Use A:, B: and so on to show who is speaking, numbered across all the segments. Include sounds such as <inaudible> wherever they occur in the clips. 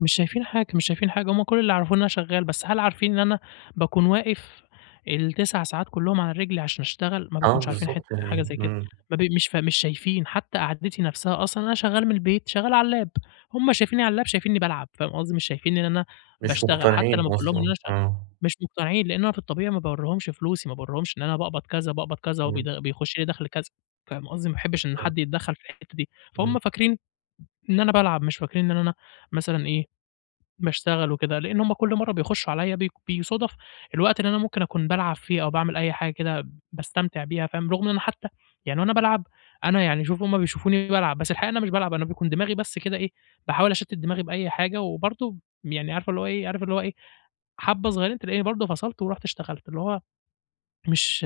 A: مش شايفين حاجة، مش شايفين حاجة، هُم كُلّ اللي يعرفوه إن أنا شغال، بس هل عارفين إن أنا باكون واقف ال9 ساعات كلّهم على رجلي عشان أشتغل؟ ما
B: آه
A: بيكونش عارفين
B: بالضبط،
A: حت حاجة
B: يعني
A: زي كده،
B: إمم.
A: ما بي مش ف مش شايفين حتى قعدتي نَفْسَها أصلًا، أنا شغال من البيت، شغال على اللاب، هُم شايفينني على اللاب شايفنني بالعب، فاهم قصدي، مش شايفين إن أنا
B: مش
A: باشتغل، حتى
B: مقتنعين
A: لما باقول لهم إن
B: أصلًا،
A: أنا شغ
B: آه.
A: مش مقتنعين، لأن أنا في الطبيعي ما باوريهمش فلوسي، ما باوريهمش إن أنا باقبض كذا، باقبض كذا،
B: إمم.
A: وبيد بيخش لي دخل كذا، فاهم قصدي، ما باحبش إن
B: <unintelligible>
A: حد يتدخل في الحتة دي،
B: إمم.
A: فهُم فاكرين إن أنا بالعب، مش فاكرين إن أنا مثلًا إيه، باشتغل وكده، لأن هُم كُلّ مَرّة بيخشوا عليَّ بي بيصادف الوقت اللي أنا ممكن أكون بالعب فيه أو باعمل أي حاجة كده باستمتع بيها، فاهم، رغم إن حتى يعني وأنا بالعب أنا يعني شوف هُم بيشوفوني بالعب، بس الحقيقة أنا مش بالعب، أنا بيكون دماغي بس كده إيه، باحاول أشتت دماغي بأي حاجة، وبرضه يعني عارفة اللي هو إيه عارف اللي هو إيه حبة صغيّرين، تلاقيني برضه فصلت ورُحت اشتغلت، اللي هو مش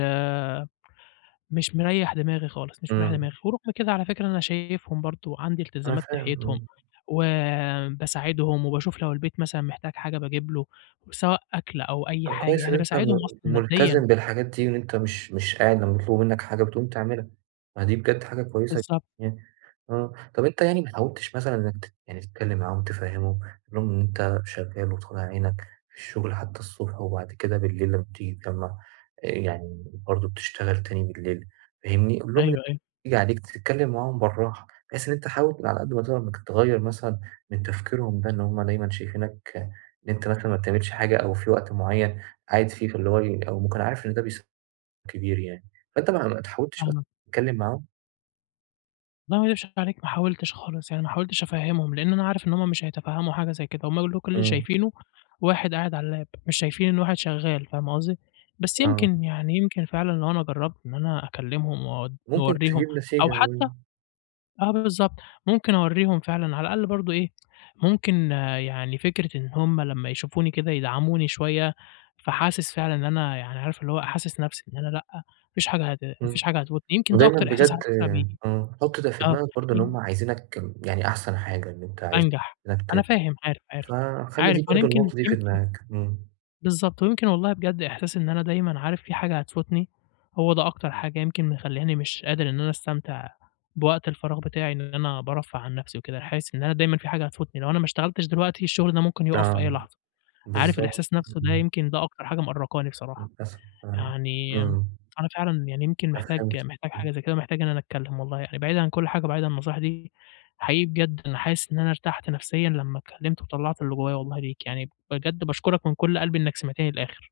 A: مش مريّح دماغي خالص، مش مريّح
B: إمم.
A: دماغي، ورغم كده على فكرة أنا شايفهم برضه عندي
B: أنا
A: إلتزامات
B: فاهم
A: ناحيتهم،
B: إمم.
A: وباساعدهم وباشوف لو البيت مثلًا محتاج حاجة باجيب له سواء أكْل أو أي
B: طَب
A: حاجة،
B: كويس إن
A: يعني
B: أنت
A: باساعدهم
B: م
A: أصلًا ماديًا.
B: ملتزم بالحاجات دي، إن أنت مش مش قاعد لمّا يطلبوا منك حاجة بتقوم تعملها، ف دي بجد حاجة كويسة
A: بالضبط.
B: <unintelligible> آه، طَب أنت يعني ما حاولتش مثلًا إنك ت يعني تتكلم معاهم، تفهّمهم، تقول لهم إن أنت شغال وطالع عينك في الشغل حتى الصبح، وبعد كده بالليل لمّا بتيجي تجمّع، آآ، يعني برضه بتشتغل تاني بالليل، فاهمني، قُل لهم إن <unintelligible>
A: أيوه أيوه.
B: ييجي عليك تتكلم معاهم بالراحة، بحيث إن أنت حاول على قدّ ما تقدر إنك تغيّر مثلًا من تفكيرهم ده، إن هُم دايمًا شايفينك إن أنت مثلًا ما بتعملش حاجة أو في وقت معيّن قاعد فيه، فاللي هو ال أو ممكن عارف إن ده <unintelligible> كبير يعني، فأنت ما ما تحاولتش مثلًا
A: فاهمك.
B: تتكلم معاهم؟
A: والله ما اكدبش عليك، ما حاولتش خالص، يعني ما حاولتش أفَهّمهُم، لإن أنا عارف إن هُم مش هيتفهّموا حاجة زي كده، هُم يل كُلّ اللي
B: إمم.
A: شايفينه واحد قاعد على اللاب، مش شايفين إني واحد شغال، فاهم قصدي، بس
B: آه.
A: يمكن، يعني يمكن فعلًا لو أنا جرّبت إن أنا أكلمهم وأود
B: ممكن
A: وأوريهم
B: تجيب
A: أو
B: نتيجة
A: حتى
B: <unintelligible>
A: آه بالضبط، ممكن أوريهم فعلًا، على الأقل برضه إيه، ممكن يعني فكرة إن هُم لمّا يشوفوني كده يدعموني شوية، فحاسس فعلًا إن أنا يعني عارف اللي هو حاسس نَفْسي إن أنا لأ ما فيش حاجة هت ما فيش
B: إمم،
A: حاجة هتو يمكن ده
B: ودايمًا
A: أكتر إحساس
B: بجد
A: على فكرة بييجي،
B: إمم، حُط ده في
A: آه
B: دماغك برضه إن
A: ي
B: هُم عايزينك يعني أحسن حاجة، إن أنت
A: أنجح،
B: عايزينك
A: أنا
B: ت
A: فاهم، عارف، عارف،
B: فخلّي
A: عارف،
B: دي
A: وأنا
B: برضه
A: يمكن
B: النقطة دي في
A: يمكن
B: دماغك، إمم.
A: بالضبط، ويمكن والله بجد إحساس إن أنا دايمًا عارف في حاجة هتفوتني، هو ده أكتر حاجة يمكن مخلّياني مش قادر إن أنا أستمتع بوقت الفراغ بتاعي، إن أنا بارفّه عن نَفْسي وكده، حاسس إن أنا دايمًا في حاجة هتفوتني لو أنا ما اشتغلتش دلوقتي، الشغل ده ممكن يقف في أي
B: آه،
A: لحظة، عارف
B: بالضبط،
A: الإحساس نَفْسُه ده،
B: إمم.
A: يمكن ده أكتر حاجة مأرقاني بصراحة،
B: للأسف فاهمك،
A: يعني
B: إمم.
A: أنا فعلًا يعني يمكن
B: أنا
A: محتاج
B: فهمتك،
A: محتاج حاجة
B: إمم.
A: زي كده، محتاج إن أنا أتكلم والله، يعني بعيدًا عن كُلّ حاجة وبعيدًا عن النصيحة دي حقيقي بجد أنا حاسس إن أنا ارتحت نَفسيًا لمّا اتكلمت وطَلّعت اللي جوايا والله ليك، يعني بجد باشكرك من كُلّ قلبي إنك سمعتني للآخر.